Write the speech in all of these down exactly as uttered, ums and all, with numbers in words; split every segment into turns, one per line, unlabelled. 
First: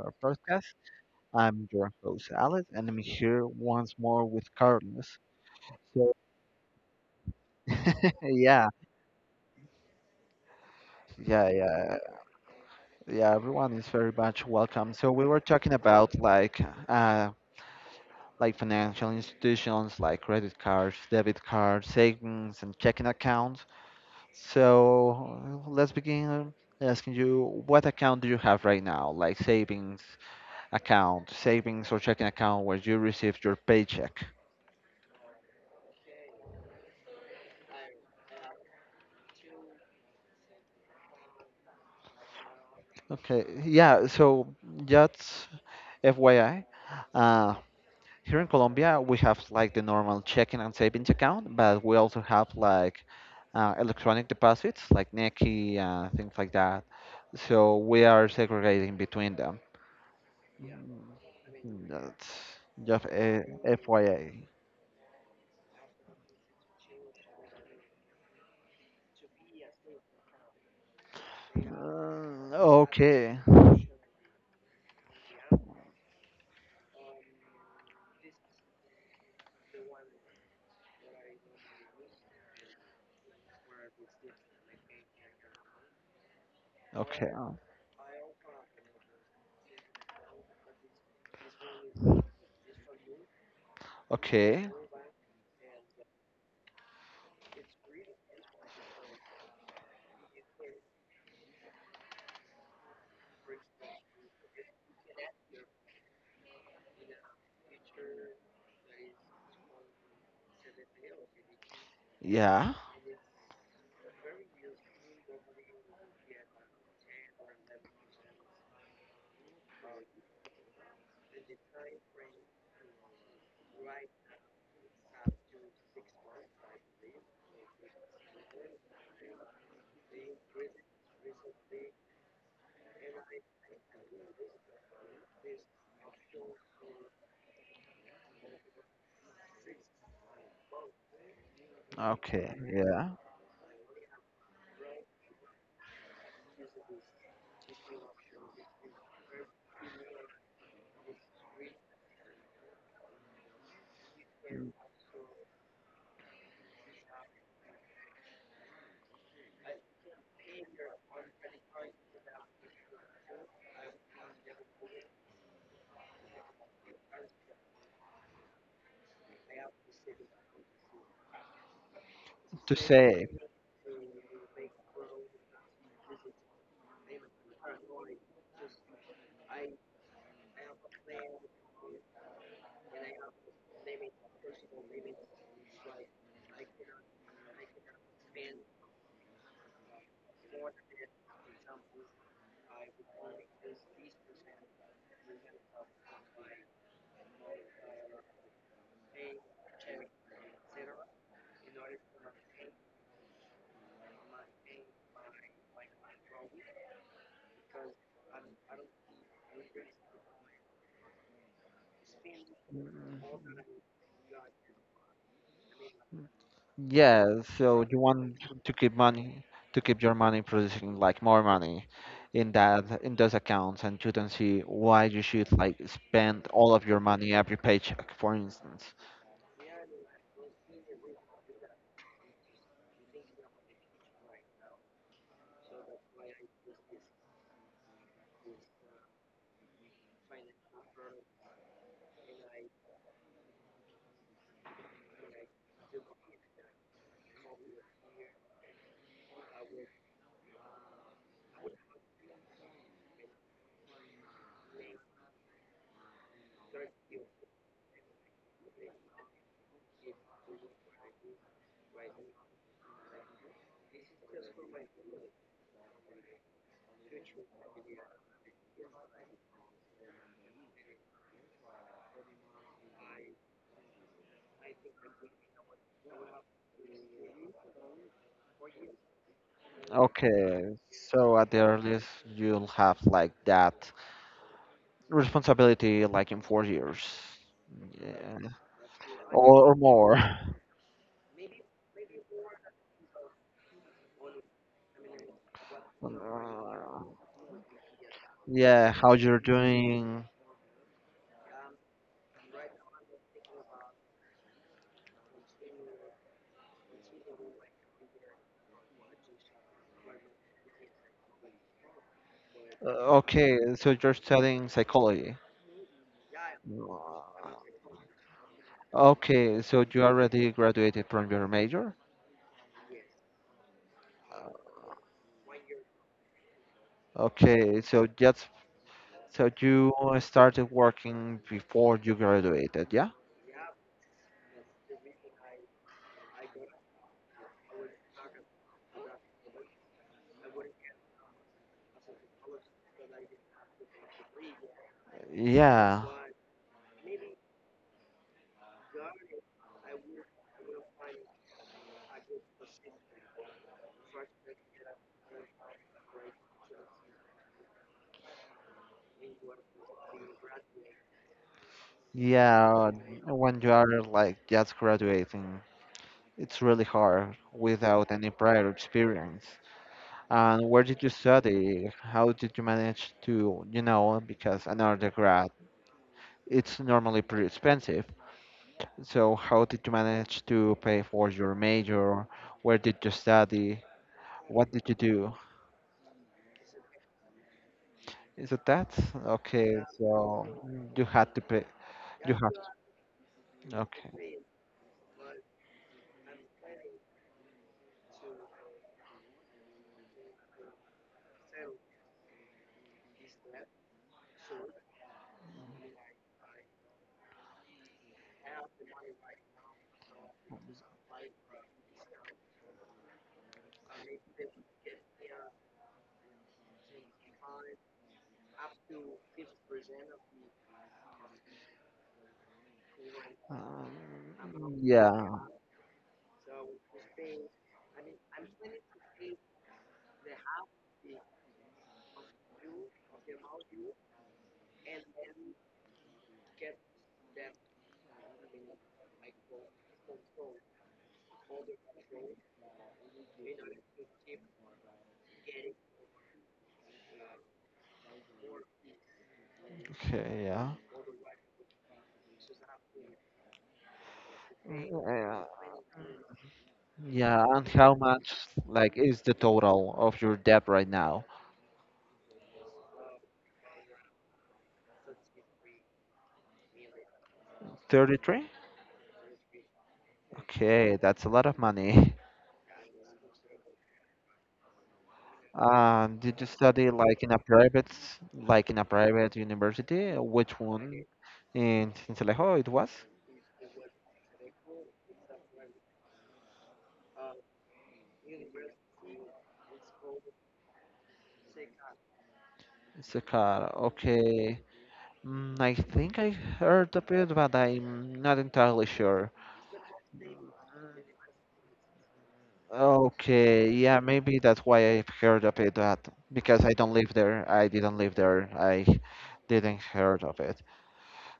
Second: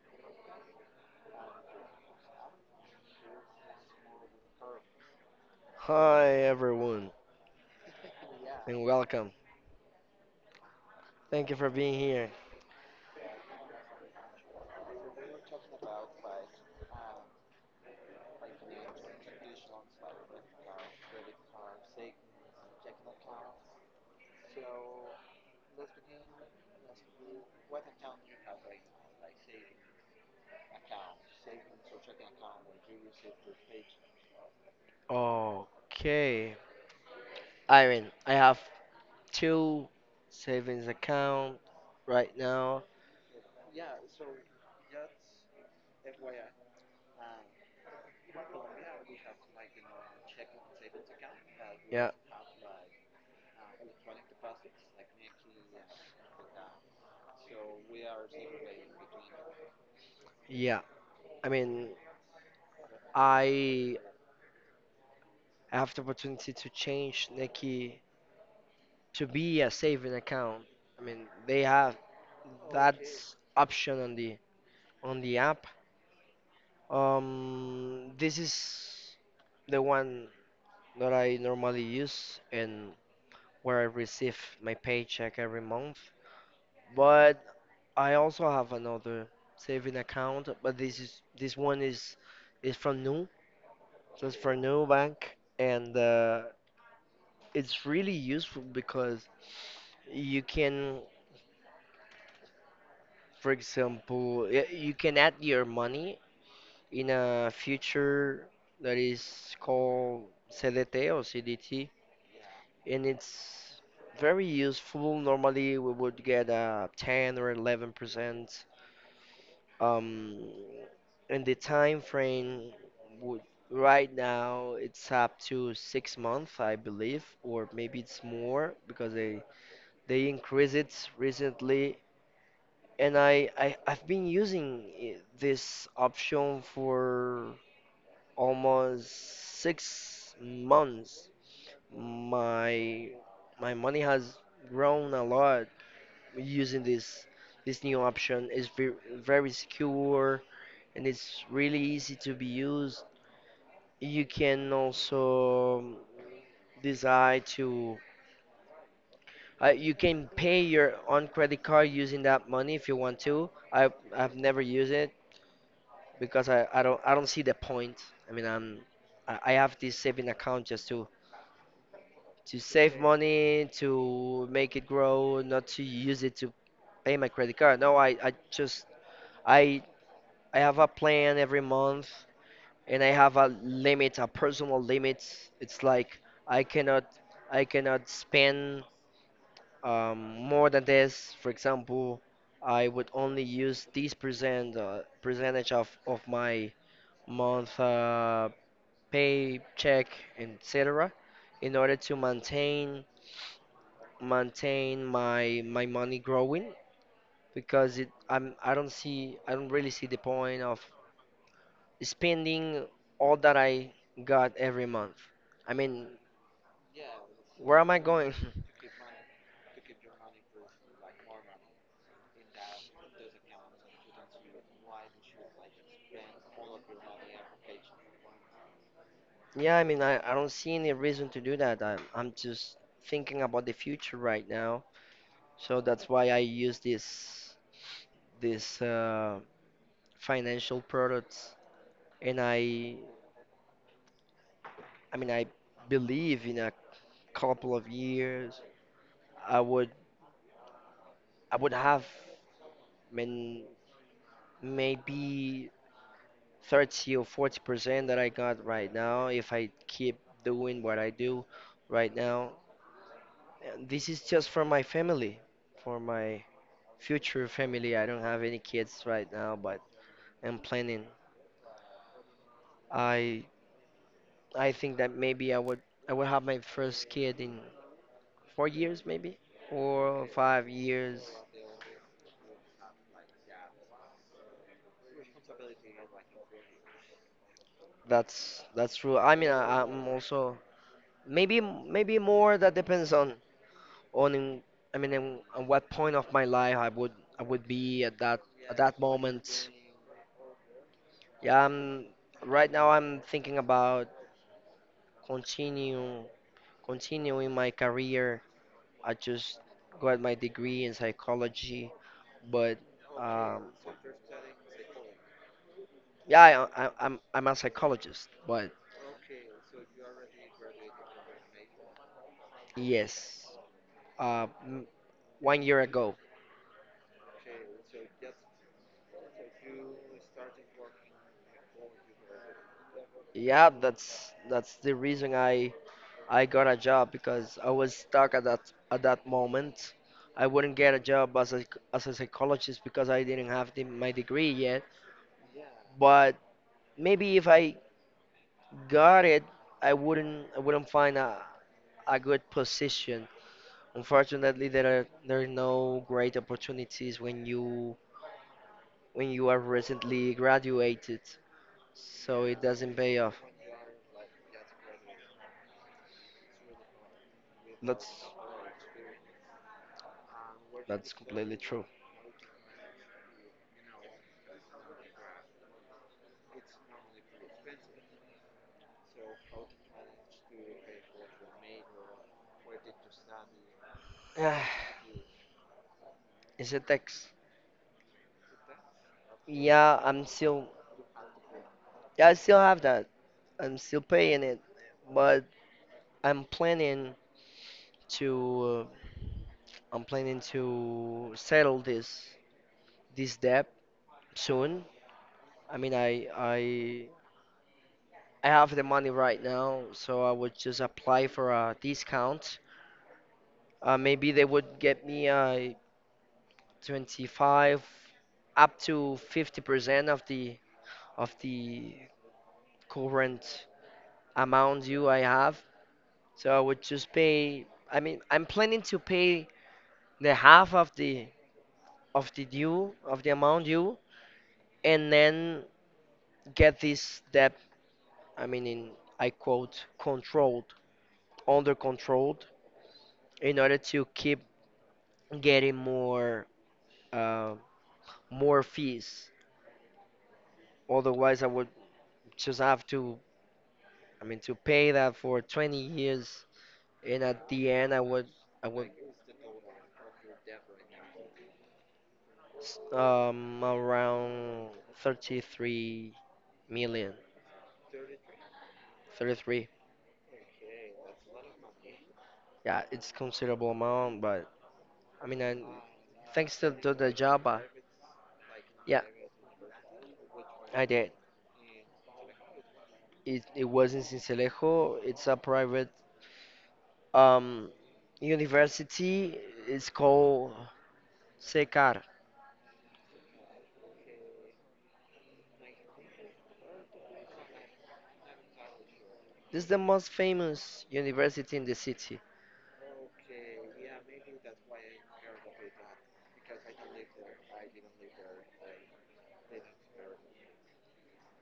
our podcast. I'm your host, Alex, and I'm here once more with Carlos. So,
Hi everyone
yeah,
and welcome.
yeah,
Thank you for
yeah,
being here.
yeah, everyone is very much welcome. So, we were talking about like, uh, like financial institutions like credit cards, debit cards, savings, and checking accounts. So, let's begin asking you what account do you have right now? Like savings account, savings or checking account where you receive your paycheck?
Okay. Irene, I have two savings account right now.
Okay, yeah, so just F Y I, uh, here in Colombia, we have like the normal checking and savings account, but we
Yeah,
also have like uh, electronic deposits like Nequi, uh, things like that. So we are segregating between them.
yeah. I mean,
That's just a F
I have the opportunity to change Nikki to be a saving account. I mean, they
Y
have
I. Uh,
that
okay,
option on the on the app. Um, this is the one that I normally use and where I receive my paycheck every month.
okay,
But I also have another saving account, but this is this one is is from Nu, so it's from
okay,
Nu Bank, and uh, it's really useful because you can, for example, y- you can add your money in a future that is called C D T or C D T,
yeah,
and it's very useful. Normally, we would get a ten or eleven percent. Um, and the time frame would right now it's up to six months, I believe, or maybe it's more because they they increase it recently. And I, I I've been using i- this option for almost six months.
okay, yeah.
My my money has grown a lot using this this new option. It's very, very secure and it's really easy to be used. You can also um, decide to uh, you can pay your own credit card using that money if you want to. I I've never used it because I, I don't I don't see the point. I mean I'm I I have this saving account just to to
To
save
say.
money, to make it grow, not to use it to pay my credit card. No, I, I just I I have a plan every month and I have a limit, a personal limit. It's like I cannot I cannot spend um, more than this. For example, I would only use this percent uh, percentage of, of my month uh, paycheck, et cetera, in order to maintain maintain my my money growing because it I'm I don't see I don't really see the point of spending all that I got every month. I mean,
Yeah,
where
so
am I
you
going?
want to keep money, to keep your money producing like more money in that in those accounts, and you don't see why you should like spend all of your money every paycheck, for instance.
Yeah, I mean I, I don't see any reason to do that. I'm I'm just thinking about the future right now. So that's why I use this this uh, financial products. And I I mean I believe in a couple of years I would I would have I mean, maybe thirty or forty percent that I got right now, if I keep doing what I do right now. And this is just for my family, for my future family. I don't have any kids right now, but I'm planning. I I think that maybe I would I would have my first kid in four years, maybe four or five
Okay,
years.
so at the earliest you'll have like that responsibility like in four years, yeah,
That's that's true. I mean,
or, or
I, I'm
more. Uh,
also maybe maybe more. That depends on on in, I mean, in, on what point of my life I would I would be at that at
Yeah,
that
how you're
moment.
doing.
Yeah, I'm right now. I'm thinking about continue continuing my career. I just got my degree in psychology, but
Uh, Okay,
um,
so you're studying psychology.
yeah, I, I, I'm I'm a psychologist. But
Okay, so you already graduated from your major?
yes, uh, m- one year ago.
Okay, so just so you started working before you graduated, yeah?
Yeah, that's that's the reason I I got a job because I was stuck at that at that moment. I wouldn't get a job as a as a psychologist because I didn't have the, my degree yet.
Yeah,
But maybe if I got it, I wouldn't I wouldn't find a, a good position. Unfortunately, there are there are no great opportunities when you when you are recently graduated, so it
yeah.
doesn't pay off.
When you are like just graduating, it's really hard without
That's
any prior experience. And where did you
that's completely true.
study? How did you manage to, you know, because an undergrad, it's normally pretty expensive. So how did you manage to pay for your major? Where did you study? What did you do?
It's a text.
Is it that? Okay,
Yeah, I'm
so
still,
you had to pay.
I
You have
still
to.
have that. I'm still
Okay.
paying it, but I'm planning to, uh, I'm planning to settle this this debt soon. I mean, I I I have the money right now, so I would just apply for a discount. Uh, maybe they would get me a twenty-five up to fifty percent of the of the current
Um,
amount due I
yeah.
have. So I would just pay. I mean, I'm planning to pay the half of the of the due of the amount due, and then get this debt. I mean, in I quote controlled, Under controlled, in order to keep getting more uh, more fees.
Okay. Yeah.
Otherwise, I would just have to. I mean, to pay that for
Yeah.
twenty years, and
Yeah.
at
And
the end,
how
I would
much,
I would
like, is the total of your debt right now?
s- um around thirty-three million.
thirty-three?
thirty-three.
Okay, that's a lot of money.
Yeah, it's considerable amount, but I mean, and
Um, did you
thanks to,
study
to the
like in a
job, uh,
private, s- like in a
yeah,
private university? Which
I
one?
did.
In Sincelejo, it was?
It it was in Sincelejo. It's a private um university. It's called S E C A R.
It's a car. Okay. Mm, I think I heard of it, but I'm not entirely sure.
This is the most famous university in the city.
Okay, yeah, maybe that's why I've heard of it, but because I don't live there, I didn't live there, I didn't heard of it.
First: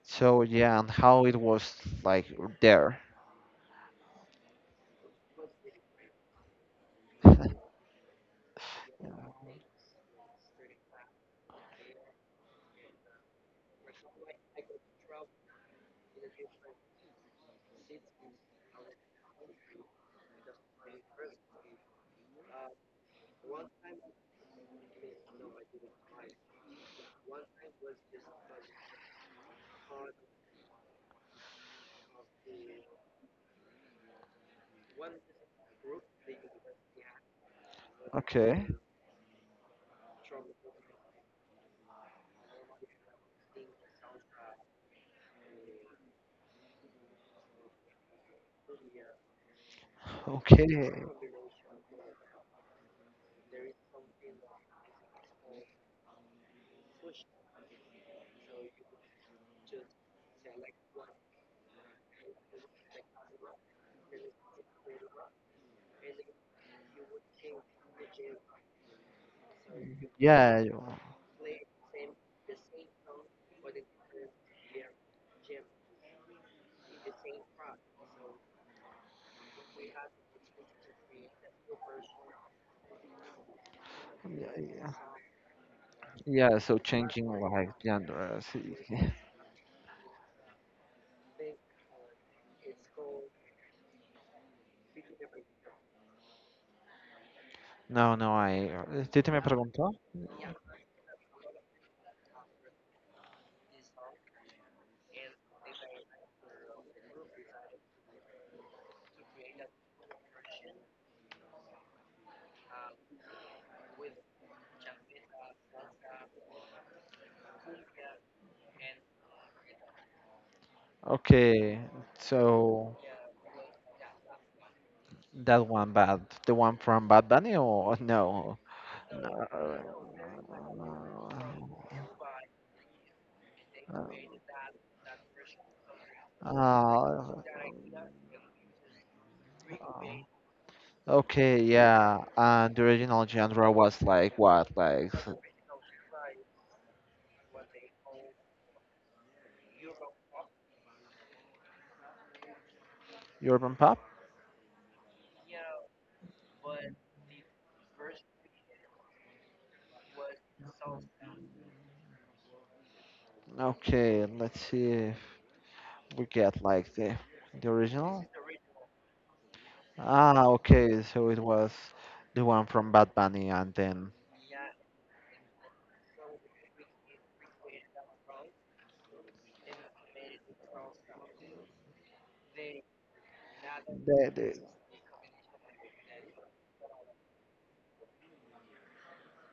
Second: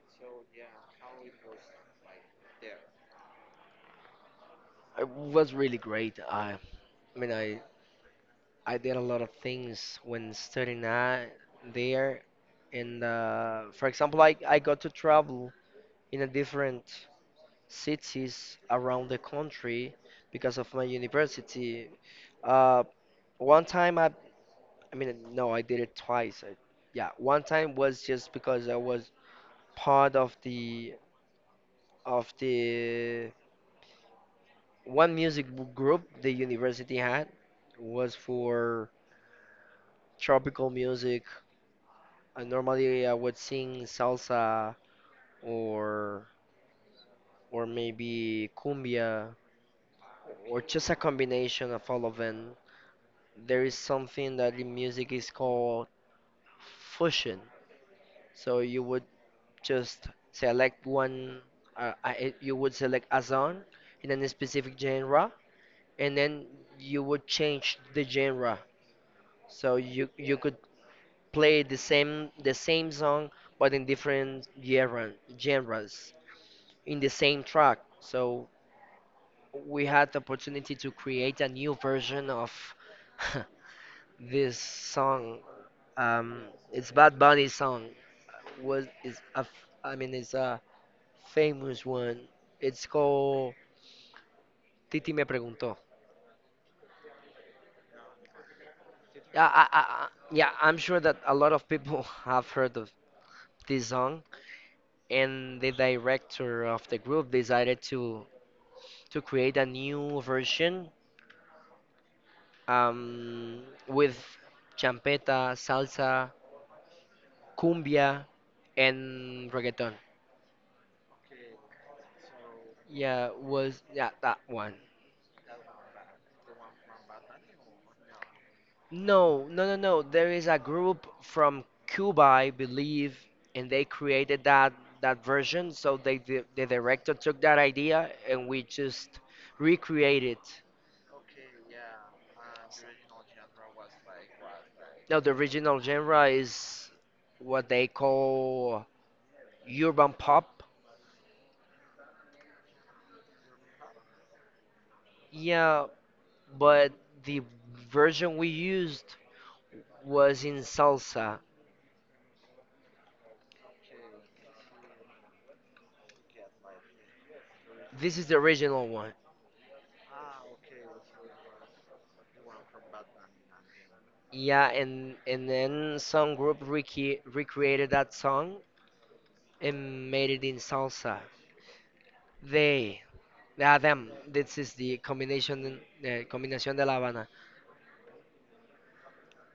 So yeah, and how it was like there.
It was really great. I, I mean, I I did a lot of things when studying at there. And uh, for example, I I got to travel in a different cities around the country because of my university. Uh, one time I, I mean, no, I did it twice. I, yeah, one time was just because I was part of the of the one music b- group the university had was
Okay,
for tropical music. Uh, normally I would sing salsa or or maybe cumbia or
okay,
just a combination of all of them. There is something that in music is called fusion. So you would just select one, uh, uh, it- you would select a song in a specific genre, and then you would change the genre. So you you could
yeah, you-
play the same the same song but in different genre, genres in the same track. So we had the opportunity to create a new version of this
yeah,
song. Um,
yeah, so
it's Bad
changing
Bunny
like
song.
genders.
Was is a f- I mean it's a famous one. It's called Titi Me Preguntó.
No, no, I. ¿Sí te me
Yeah, I, I,
preguntó?
I- yeah, I'm sure that a lot of people have heard of this song, and the director of the group decided to to create a new version um, with champeta, salsa, cumbia, and reggaeton.
Okay, so.
Yeah, was yeah, that one.
That one, but the one from Bad Bunny or no?
No, no, no,
Uh,
no. There is a group from Cuba, I believe, and they created that that version. So they di- the director
uh,
took that idea and we just recreate it.
okay, yeah. And the original genre was like what, like
Now
s-
the original genre is what they call urban pop.
urban pop?
Yeah, but the version we used was in salsa.
Okay, let's see if we get like the the
This
original.
is the original one.
Ah, okay, so it was the one from Bad Bunny and then
Yeah, and and then some group rec recreated that song and made it in salsa. They, ah, Them.
the,
This
the
is the combination, the combinación de La Habana.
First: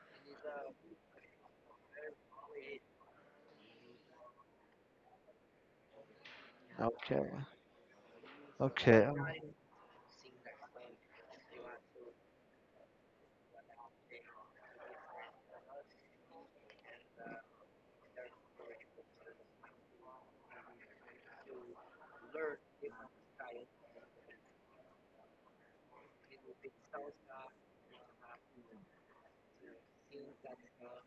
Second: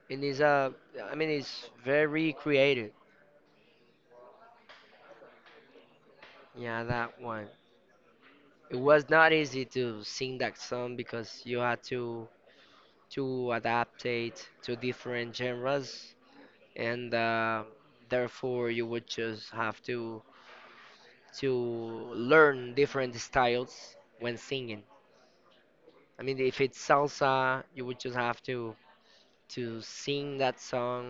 And it's a, I mean, it's very creative. Yeah, that
okay,
one. It
okay.
was not easy to sing that song because you had to to adapt it to different genres, and uh, therefore you would just have to to learn different styles when singing. I mean, if it's salsa, you would just have to to sing that song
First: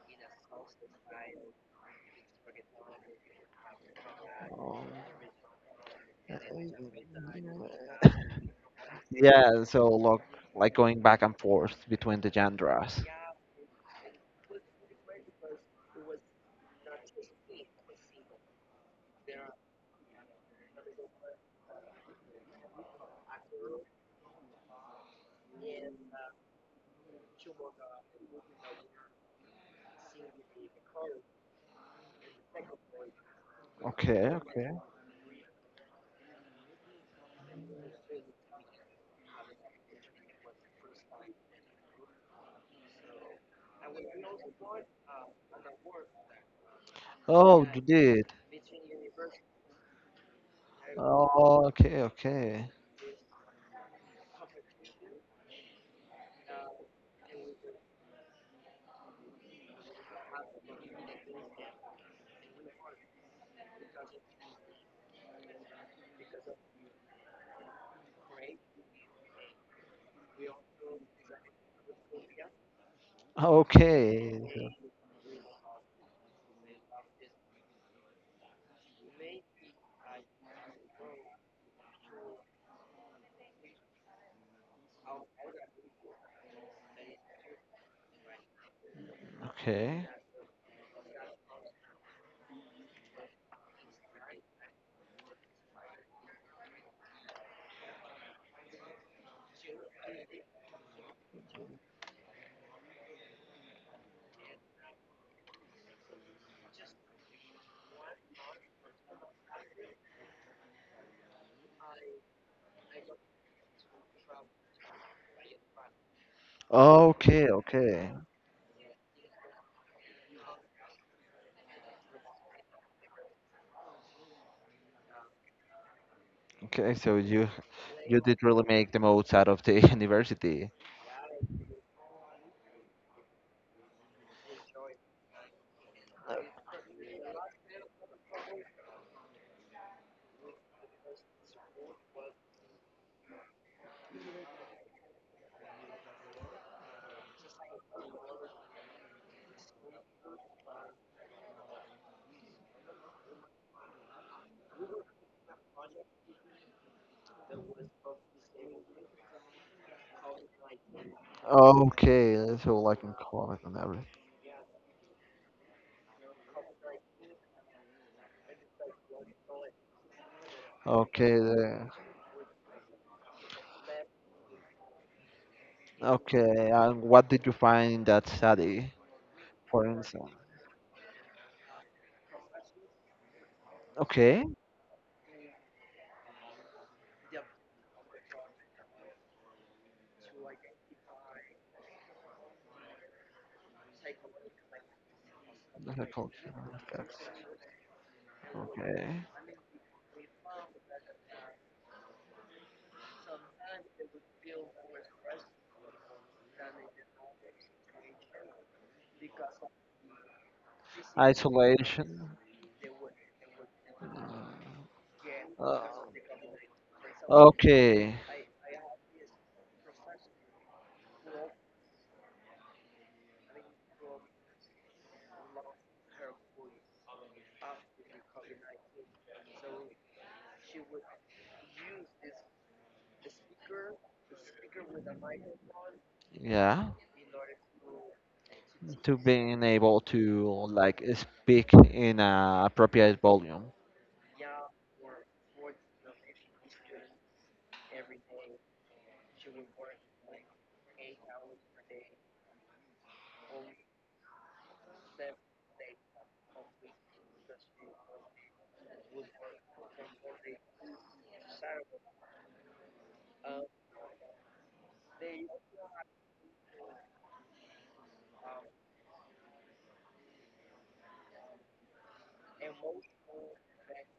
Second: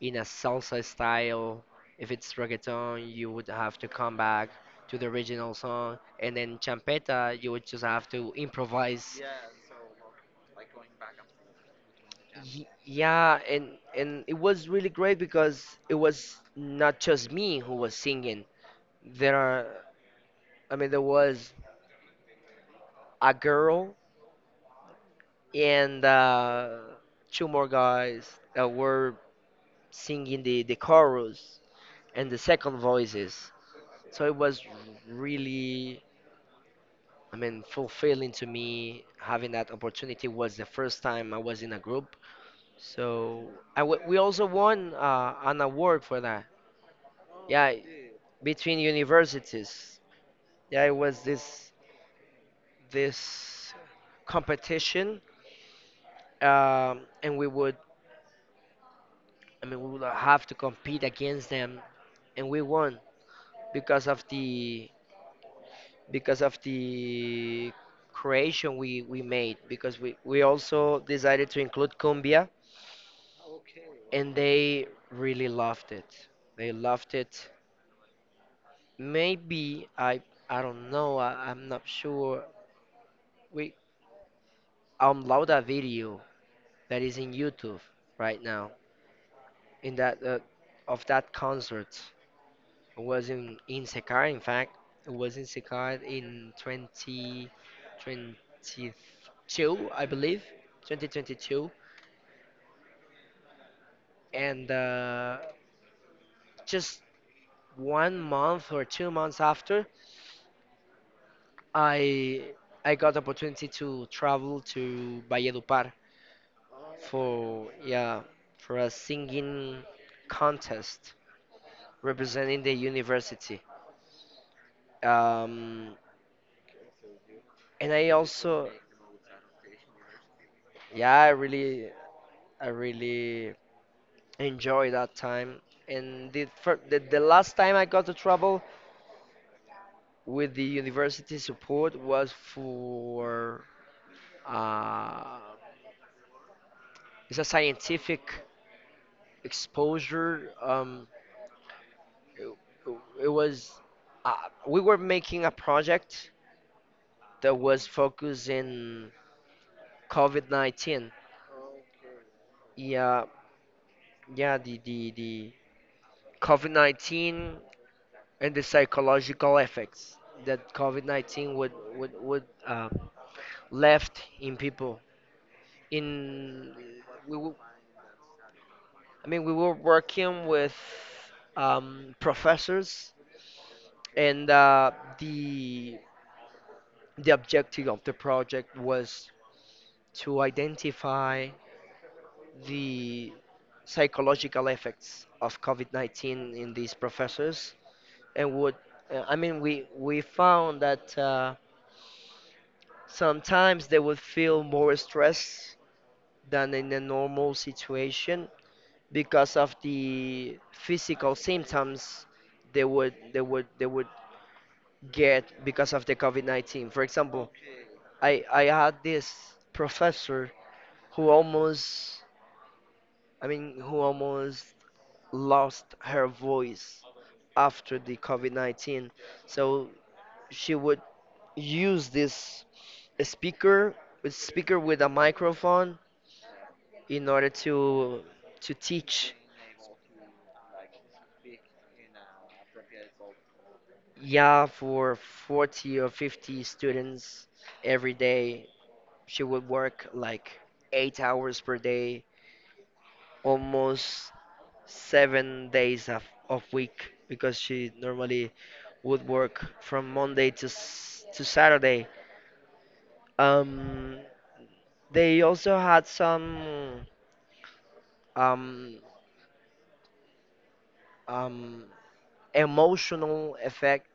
in a salsa style. If it's reggaeton, you would have to come back to the original song, and then champeta, you would
um,
just have to improvise.
Yeah, so look, like going back and forth between the
Y-
genres.
Yeah, and and it was really great because it was not just me who was singing. There are, I mean, there was a girl and uh, two more guys that were singing the the chorus and the second voices.
Okay,
So it was
okay.
really, I mean, fulfilling to me. Having that opportunity was the first time I was in a group. So I w we also won uh, an award for that.
Oh,
Yeah,
you did.
between universities. Yeah, it was
Oh,
this
okay, okay.
this competition, um, and we would, I mean, we would have to compete against them, and we won because of the because of the creation we, we made because we, we also decided to include cumbia and
Okay. so-
they really loved it, they loved it. Maybe I I don't know I, I'm not sure. We upload a video that is in YouTube right now in
Okay.
that uh, of that concert. It was in, in Sekai, in fact. It was in Sekai in twenty twenty-two, I believe. twenty twenty-two. And uh, just one month or two months after, I I got the opportunity to travel to Valledupar
Okay,
for,
okay.
yeah, for a singing contest representing the university. Um,
Okay, so you
and I
you did really
also,
make the most out of the university.
yeah, I really, I really enjoy that time. And the, fir- the the last time I got to travel with the university support was for uh, it's a scientific exposure. Um, it, it was uh, we were making a project that was focused in COVID nineteen.
Okay, so like in
Yeah,
college and everything.
yeah, the the the COVID nineteen and the psychological effects that
Okay,
COVID nineteen would
the,
would would um, left in people.
okay,
In
and what
we,
did you
w-
find in that study,
I mean, we were
for instance?
working with um, professors,
Okay.
and uh, the the objective of the project was to identify the psychological effects of
That's a culture.
COVID nineteen in these
that's-
professors, and would
Okay.
uh, I mean, we we found that uh, sometimes they would feel more stress than in a normal situation because of the physical
Isolation.
symptoms they would they would they would get
Uh,
because of the COVID nineteen. For example,
okay.
I I had this professor who almost I mean who almost lost her voice after the COVID nineteen. So she would use this speaker a speaker with a microphone
Yeah.
in order to to
To
teach.
being able to like speak in a appropriate volume.
Yeah, for forty or fifty students every day, she would work like eight hours per day, almost seven days of, of week, because she normally would work from Monday to, s- to Saturday. Um, they also had some um, um, emotional effect,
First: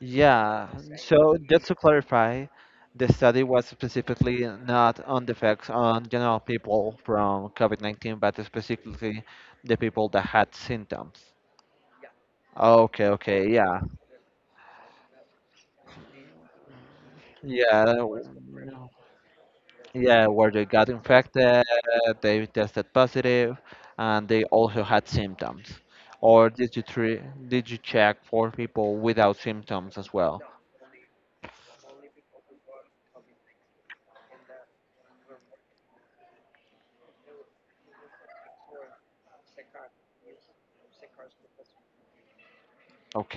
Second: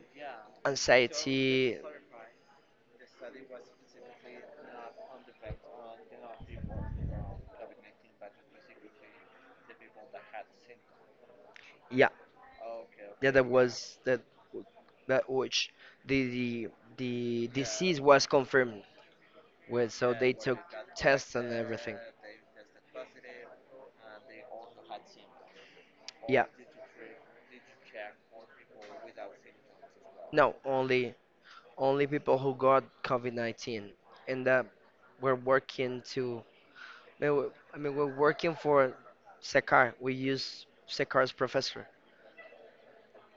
Yeah. So just to
anxiety.
clarify, the study was specifically not on the effects on general people from COVID nineteen, but specifically the people that had symptoms.
Yeah,
Okay.
yeah,
Okay.
that
Yeah.
was that that which the the the
Yeah. That
disease
w-
was confirmed
yeah.
with, so
Yeah,
they
where
took
they got
tests and
infected,
everything.
they tested positive, and they also had symptoms.
Yeah,
Or did you tre did you check for people without symptoms as well?
no, only only people who got COVID nineteen and that we're working to. I mean, we- I mean, we're working for Sekar. We use Sekar's professor.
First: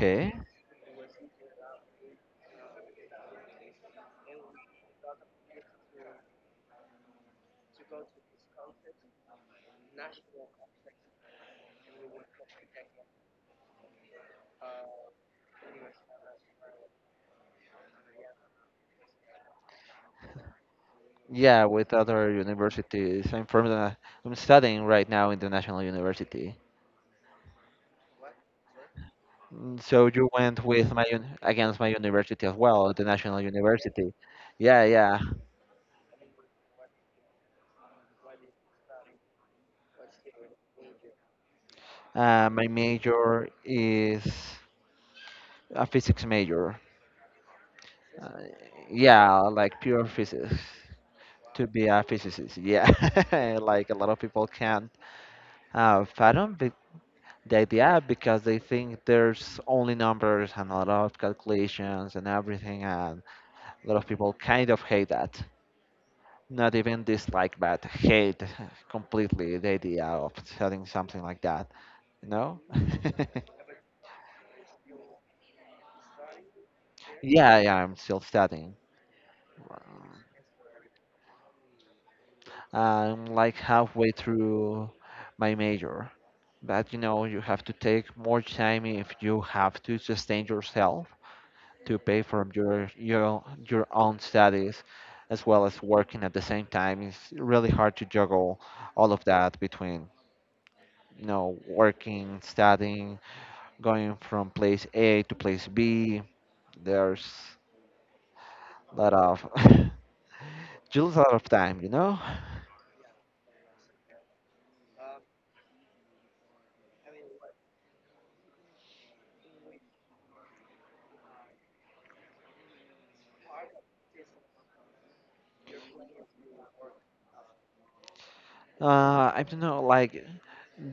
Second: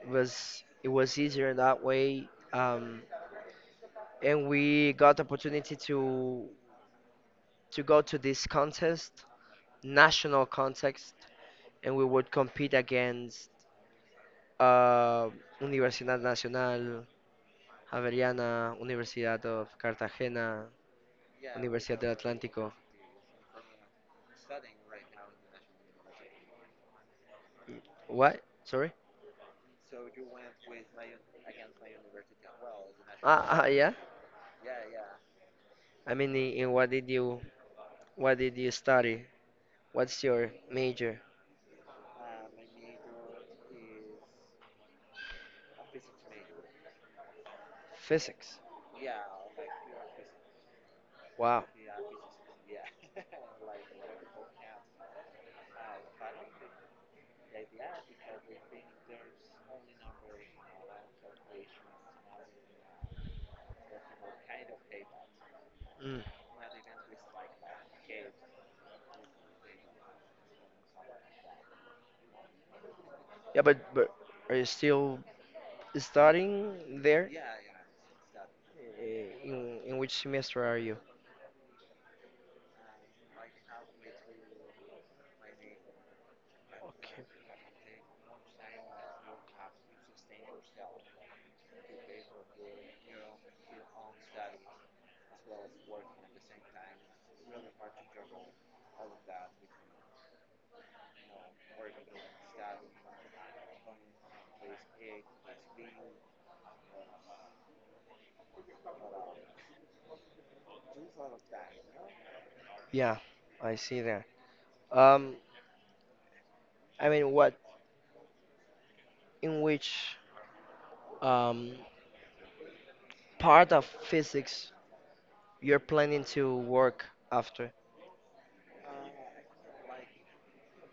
It was it was easier that way, um, and we got the opportunity to to go to this contest, national context, and we would compete against uh, Universidad Nacional, Javeriana, Universidad of Cartagena,
Yeah, with
Universidad del
other
Atlántico.
universities. I'm from the, I'm studying right now in the National University.
What? Sorry?
Mm, So you went with my un against my university as well, the National
Ah, ah, yeah.
University. Yeah, yeah.
I mean, in, in what did you what did you study? What's your major?
Uh, my major is a physics major. Uh,
Physics.
yeah, like pure physics.
Wow.
To be a physicist. Yeah, like a lot of people can't uh, fathom the the idea because they think there's only numbers and a lot of calculations and everything, and a lot of people kind of hate that.
Mm.
Not even dislike, but hate completely the idea of studying something like that. You know?
Yeah, but but are you still studying there?
yeah, yeah, I'm still studying.
Eh, In in which semester are you?
I'm like halfway through my major. But you
Okay.
know, you have to take more time if you have to sustain yourself to pay for your your your own studies as well as working at the same time. It's really hard to juggle all of that between, you know, working, studying, going from place A to place B. There's a lot of just a lot of time, you know?
Yeah, I see that. Um, I mean, what in which um, part of physics you're planning to work after?
Uh, I don't know, like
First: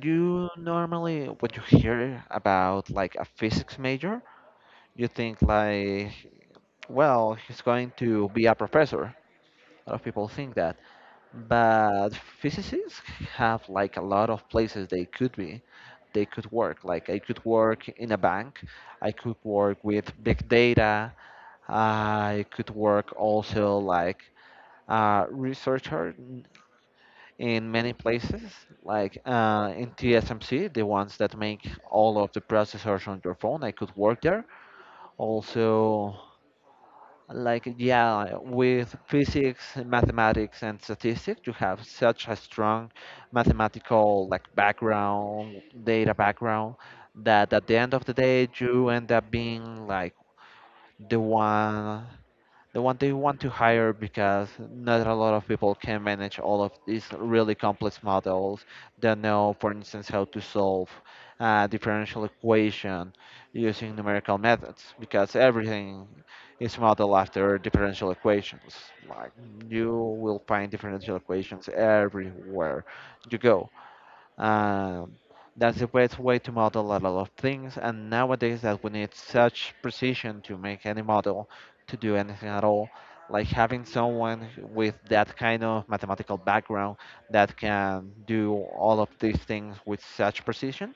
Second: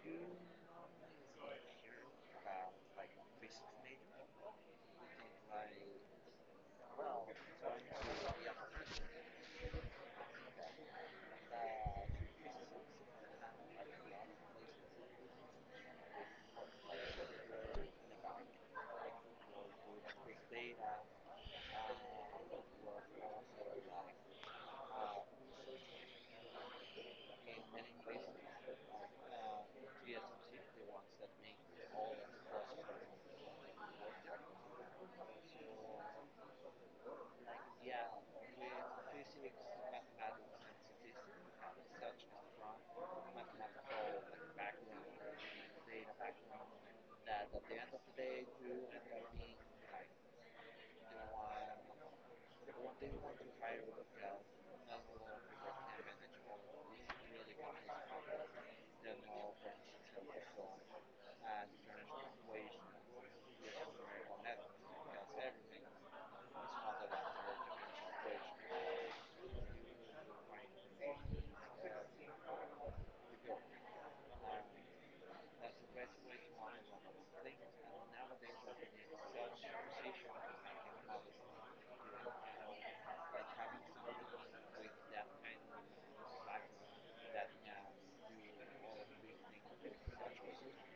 you normally what you hear about like a physics major, you think like well, he's going to be a professor. A lot of people think that. But physicists have like a lot of places they could be. They could work. Like I could work in a bank. I could work with big data. I could work also like a researcher in many places, like uh, in T S M C, the ones that make all of the processors on your phone. I could work there. Also, like, yeah, with physics, mathematics, and statistics, you have such a strong mathematical like background, data background, that at the end of the day, you end up being like the one the one they want to hire because not a lot of people can manage all of these really complex models that know, for instance, how to solve a differential equation using numerical methods because everything is modeled after differential equations. Like you will find differential equations everywhere you go. Uh, that's the best way to model a lot of things. And nowadays, that we need such precision to make any model to do anything at all, like having someone with that kind of mathematical background that can do all of these things with such precision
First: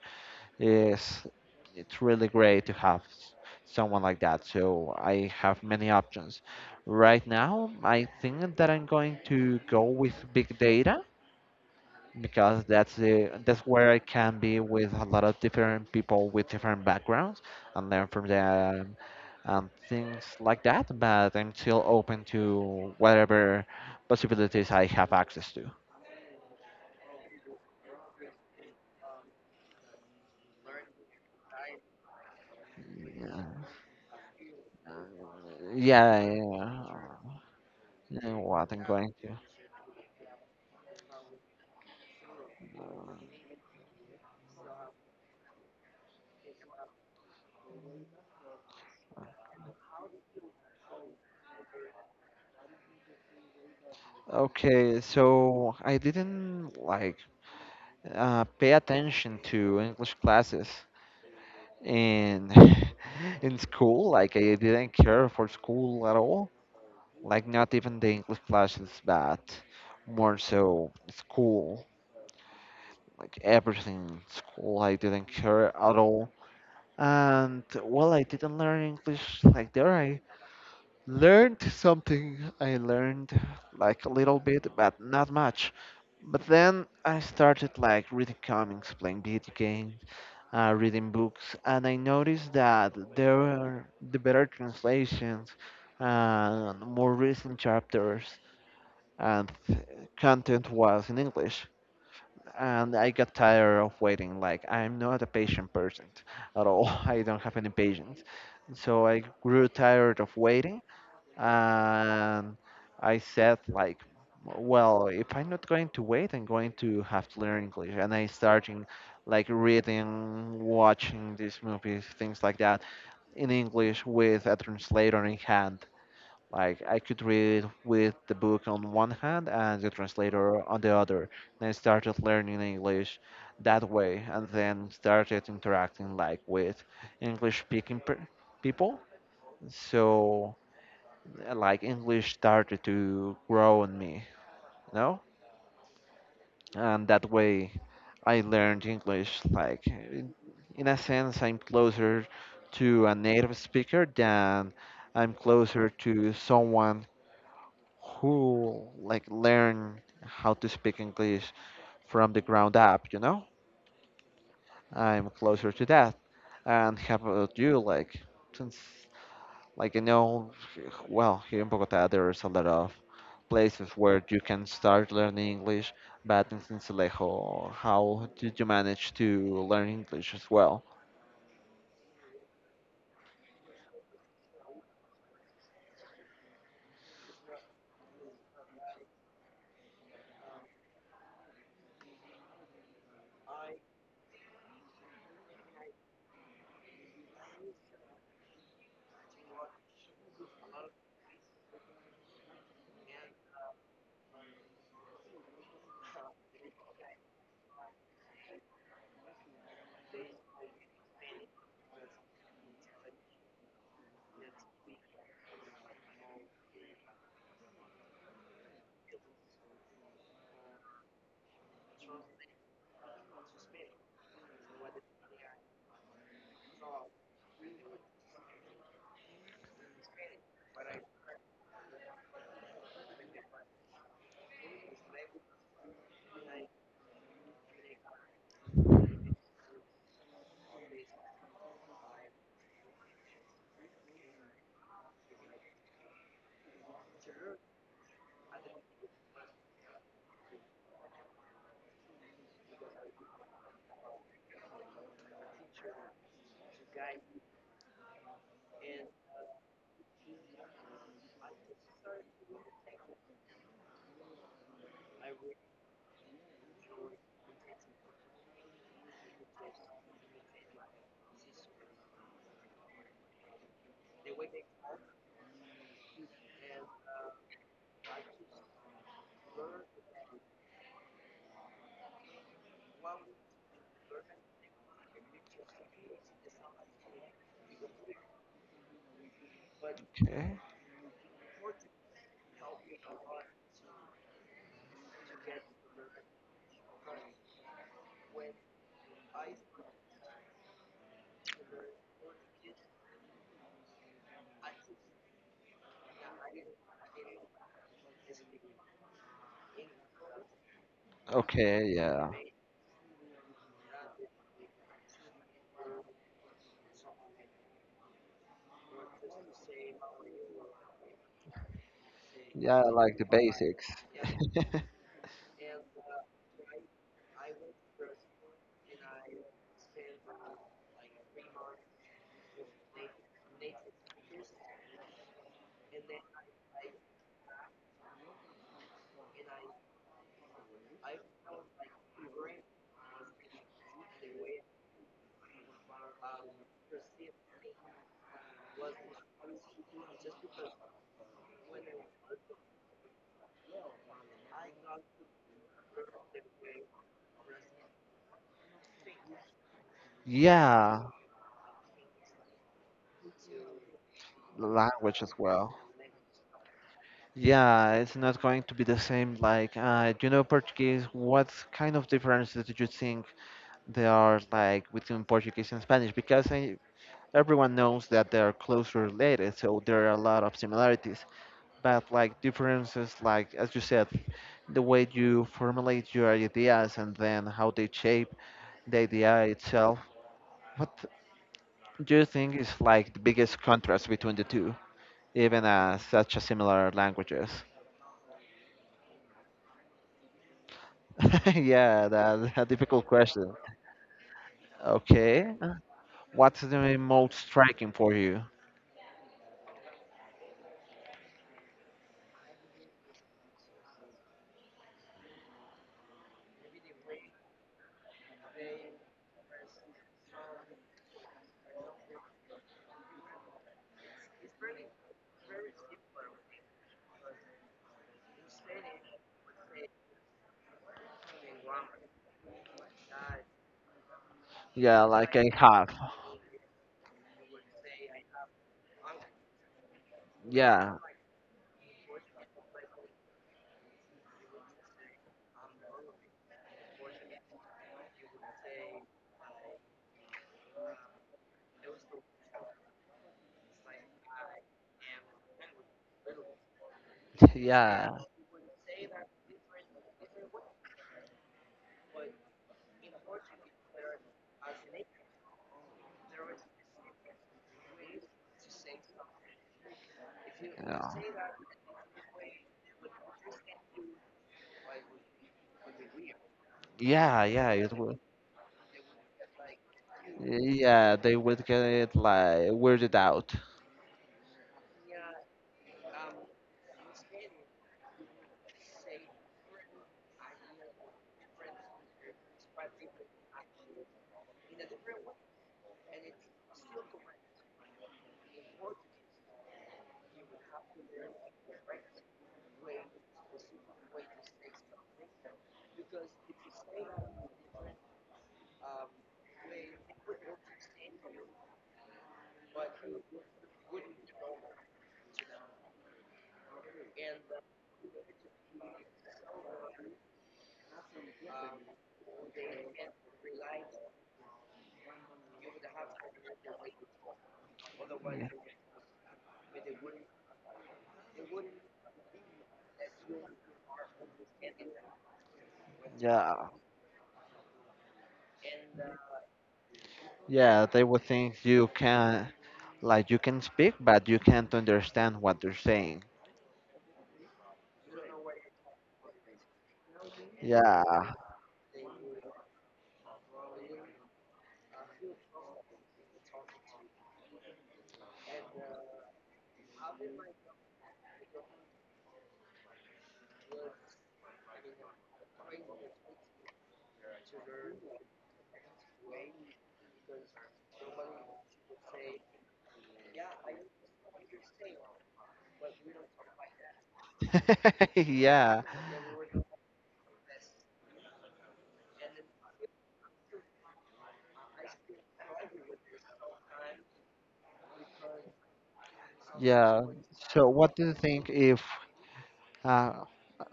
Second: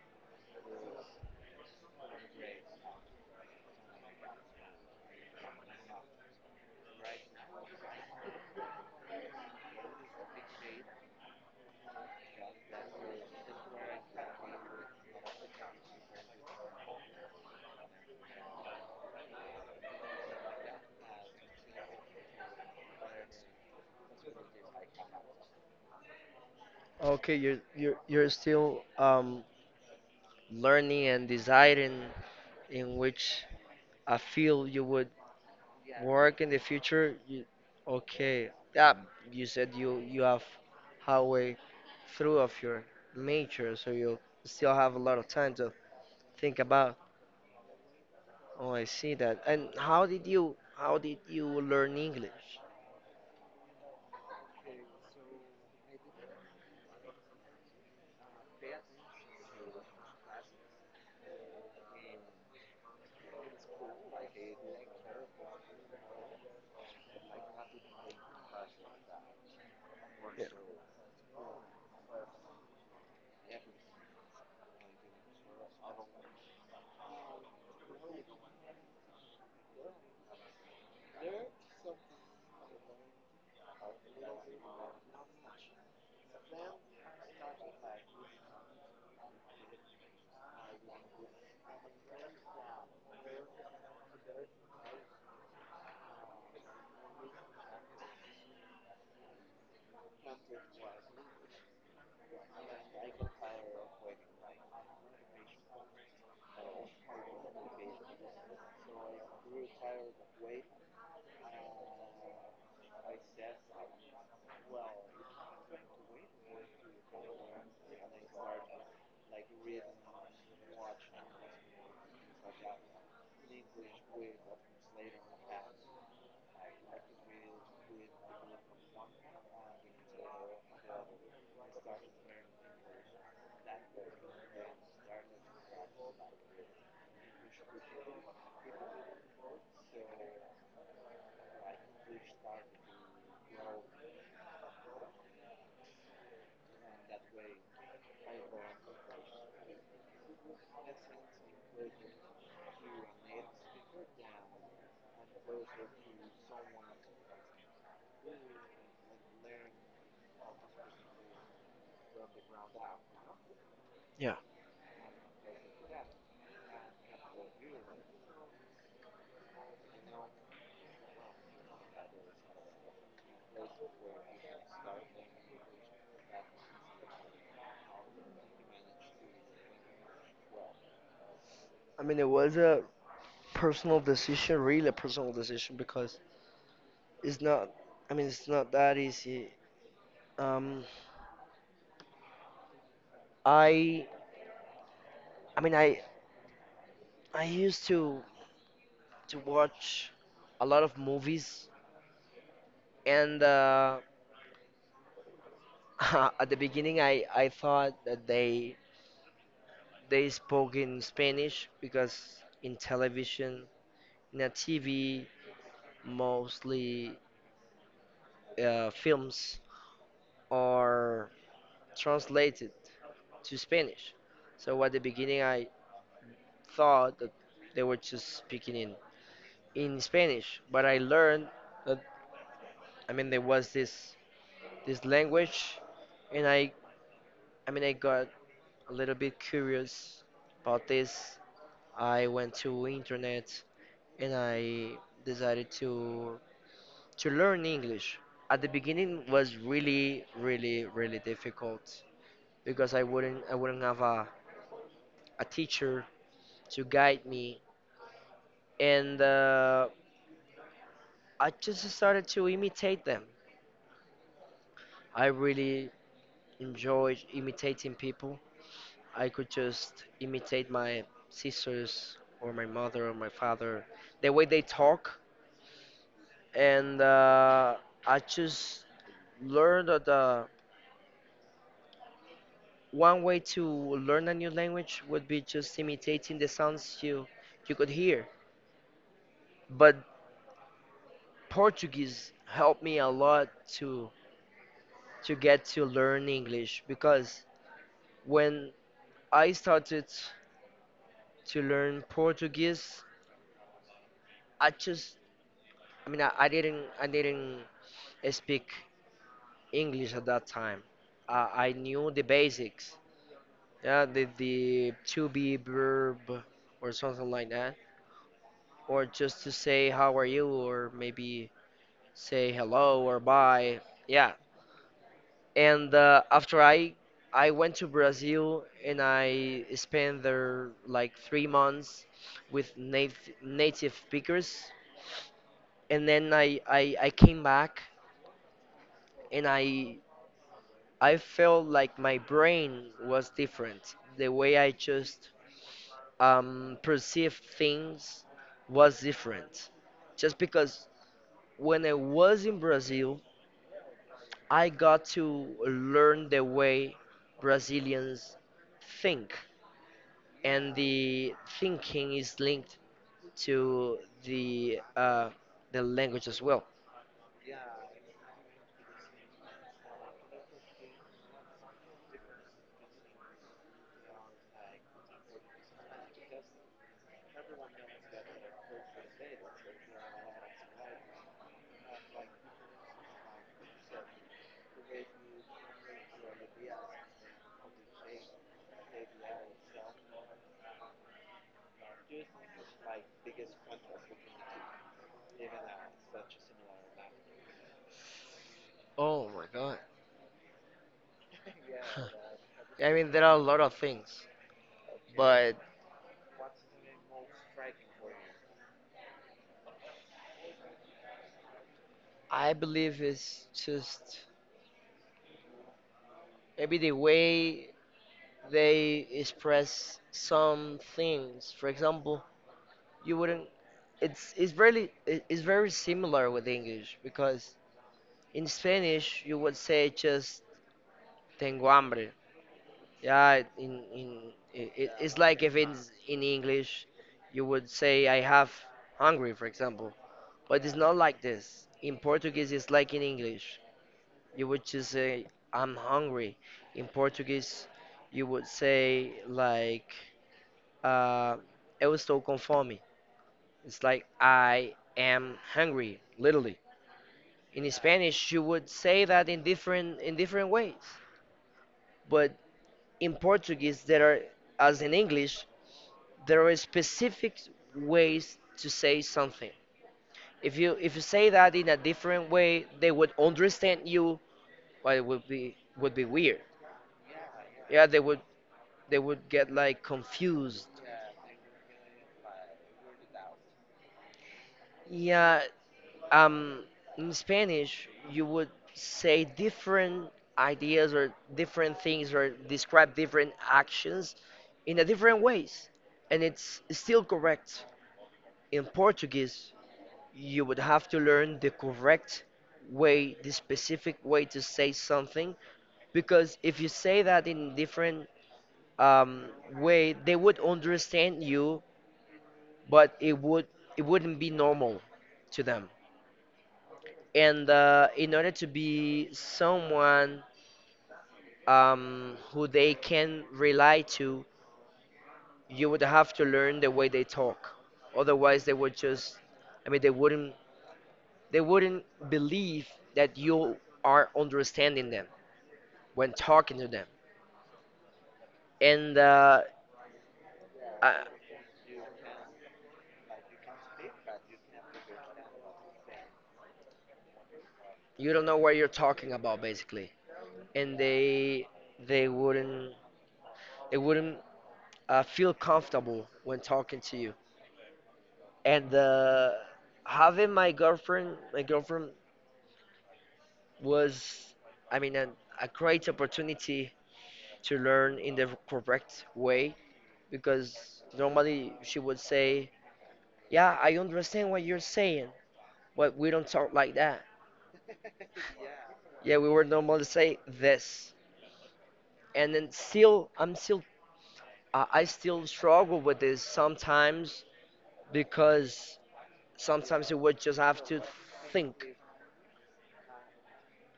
is it's really great to have s- someone like that. So I have many options. Right now, I think that I'm going to go with big data because that's the that's where I can be with a lot of different people with different backgrounds and learn from them and things like that. But I'm still open to whatever possibilities I have access to.
Okay, you're you're you're still um, learning and deciding in which
Yeah,
a field you would
yeah,
work in the
yeah.
future. You,
Yeah,
okay,
what I'm
yeah,
going to.
you said you you have halfway through of your major, so you still have a lot of time to think about. Oh, I see that. And how did you how did you learn English?
Okay, so I didn't like uh, pay attention to English classes in in school. Like I didn't care for school at all. Like not even the English class is bad. More so school. Like everything school, I didn't care at all. And well, I didn't learn English like there. I learned something. I learned like a little bit, but not much. But then I started like reading comics, playing video games, uh, reading books, and I noticed that there were the better translations uh, and more recent chapters. And content was in English. And I got tired of waiting. Like I'm not a patient person at all. I don't have any patience. So I grew tired of waiting, and I said like, well, if I'm not going to wait, I'm going to have to learn English. And I started, like reading, watching these movies, things like that in English with a translator in hand. Like I could read with the book on one hand and the translator on the other. Then I started learning English that way, and then started interacting like with English-speaking per- people. So uh, like English started to grow in me, you know? And that way I learned English like in in a sense I'm closer to a native speaker than I'm closer to someone who like learn how to speak English from the ground up, you know?
Yeah,
I'm closer to that. And how about you? Like, since, like, you know, well, here in Bogota, there's a lot of places where you can start learning English, but in Sincelejo, how did you manage to learn English as well?
I mean, it was a personal decision, really a personal decision, because it's not, I mean, it's not that easy. Um, I, I mean, I, I used to to watch a lot of movies, and uh, at the beginning, I, I thought that they they spoke in Spanish because in television, in a T V, mostly uh, films are translated to Spanish. So at the beginning, I thought that they were just speaking in, in Spanish, but I learned that I mean there was this this language, and I I mean I got a little bit curious about this. I went to internet and I decided to to learn English. At the beginning was really really really difficult because I wouldn't I wouldn't have a, a teacher to guide me and uh, I just started to imitate them. I really enjoyed imitating people. I could just imitate my sisters or my mother or my father, the way they talk, and uh, I just learned that uh, one way to learn a new language would be just imitating the sounds you you could hear. But
Okay.
Portuguese helped me a lot to to get to learn English because when I started to learn Portuguese. I just, I mean, I, I didn't, I didn't speak English at that time. Uh, I
Okay,
knew the
yeah.
basics, yeah, the the to be verb or something like that, or just to say how are you, or maybe say
Yeah,
hello
like
or
the
bye,
basics.
yeah. And uh, after I, I went to Brazil and I spent there like three months with native native speakers and then I, I I came back and I I felt like my brain was different. The way I just um, perceived things was different. Just because when I was in Brazil, I got to learn the way Brazilians think, and
Yeah,
the thinking is linked to the
language
uh,
as well.
the language as well.
Yeah, it's not going to be the same. Like, uh, do you know Portuguese? What kind of differences do you think there are like between Portuguese and Spanish? Because I, everyone knows that they are closely related, so there are a lot of similarities. But like differences, like as you said, the way you formulate your ideas and then how they shape the idea itself. What do you think is like the biggest contrast between the two, even as such a similar languages?
Oh my god.
Yeah, that's a
I
difficult
mean, there are a
question.
lot of things,
Okay.
but
What's the most striking for you?
I believe it's just maybe the way they express some things. For example, you wouldn't. It's it's really it- it's very similar with English because in Spanish you would say just tengo hambre. Yeah, in in it, it-
Yeah,
it's
like
like
I
if
have.
it's in English you would say I have hungry, for example. But it's not
Yeah,
like this. In Portuguese, it's like in English. You would just say, I'm hungry. In Portuguese, you would say, like, uh, eu estou com fome. It's like, I am hungry, literally. In
yeah,
Spanish, you would say that in different, in different ways. But in Portuguese, there are, as in English, there are specific ways to say something. If you if you
yeah,
say that in a different way, they would understand you, but it would be would be weird.
yeah, yeah.
Yeah,
It
they
would.
would they would get like confused.
Yeah, they would get it like weirded out.
Yeah, um, in Spanish, you would say different ideas or different things or describe different actions in a different ways, and it's still correct. In Portuguese, you would have to learn the correct way, the specific way to say something, because if you say that in different um, way, they would understand you but it would it wouldn't be normal to them. And uh, in order to be someone um, who they can rely to, you would have to learn the way they talk. Otherwise, they would just, I mean, they wouldn't they wouldn't believe that you are understanding them when talking to
Yeah,
them. And uh,
yeah,
uh,
they would think you can like you can speak, but you can't understand what they're saying.
you don't know what you're talking about basically. And
Yeah,
they they wouldn't they wouldn't uh, feel comfortable when talking to you. And uh, having my girlfriend my girlfriend was i mean an, a great opportunity to learn in the correct way because normally she would say yeah I understand what you're saying but we don't talk like that,
yeah,
yeah we would normally say this. And then still I'm still uh, I still struggle with this sometimes because sometimes you
yeah.
would just have
So,
to
what do you think
think.
if Uh,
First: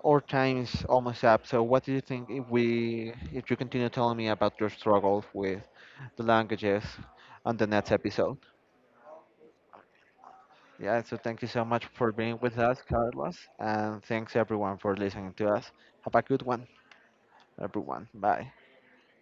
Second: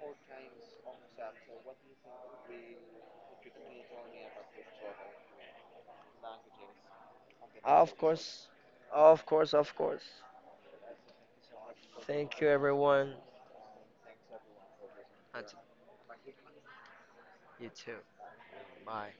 our time is almost up. So, what do you think if we, if you continue telling me about your struggle with the languages on the next
Of
episode?
course, of course of course
Yeah. So, thank you so much for being
Thank you,
with us,
everyone.
Carlos, and thanks everyone for listening to
And
us. Have a good one,
you too.
everyone. Bye.
Bye.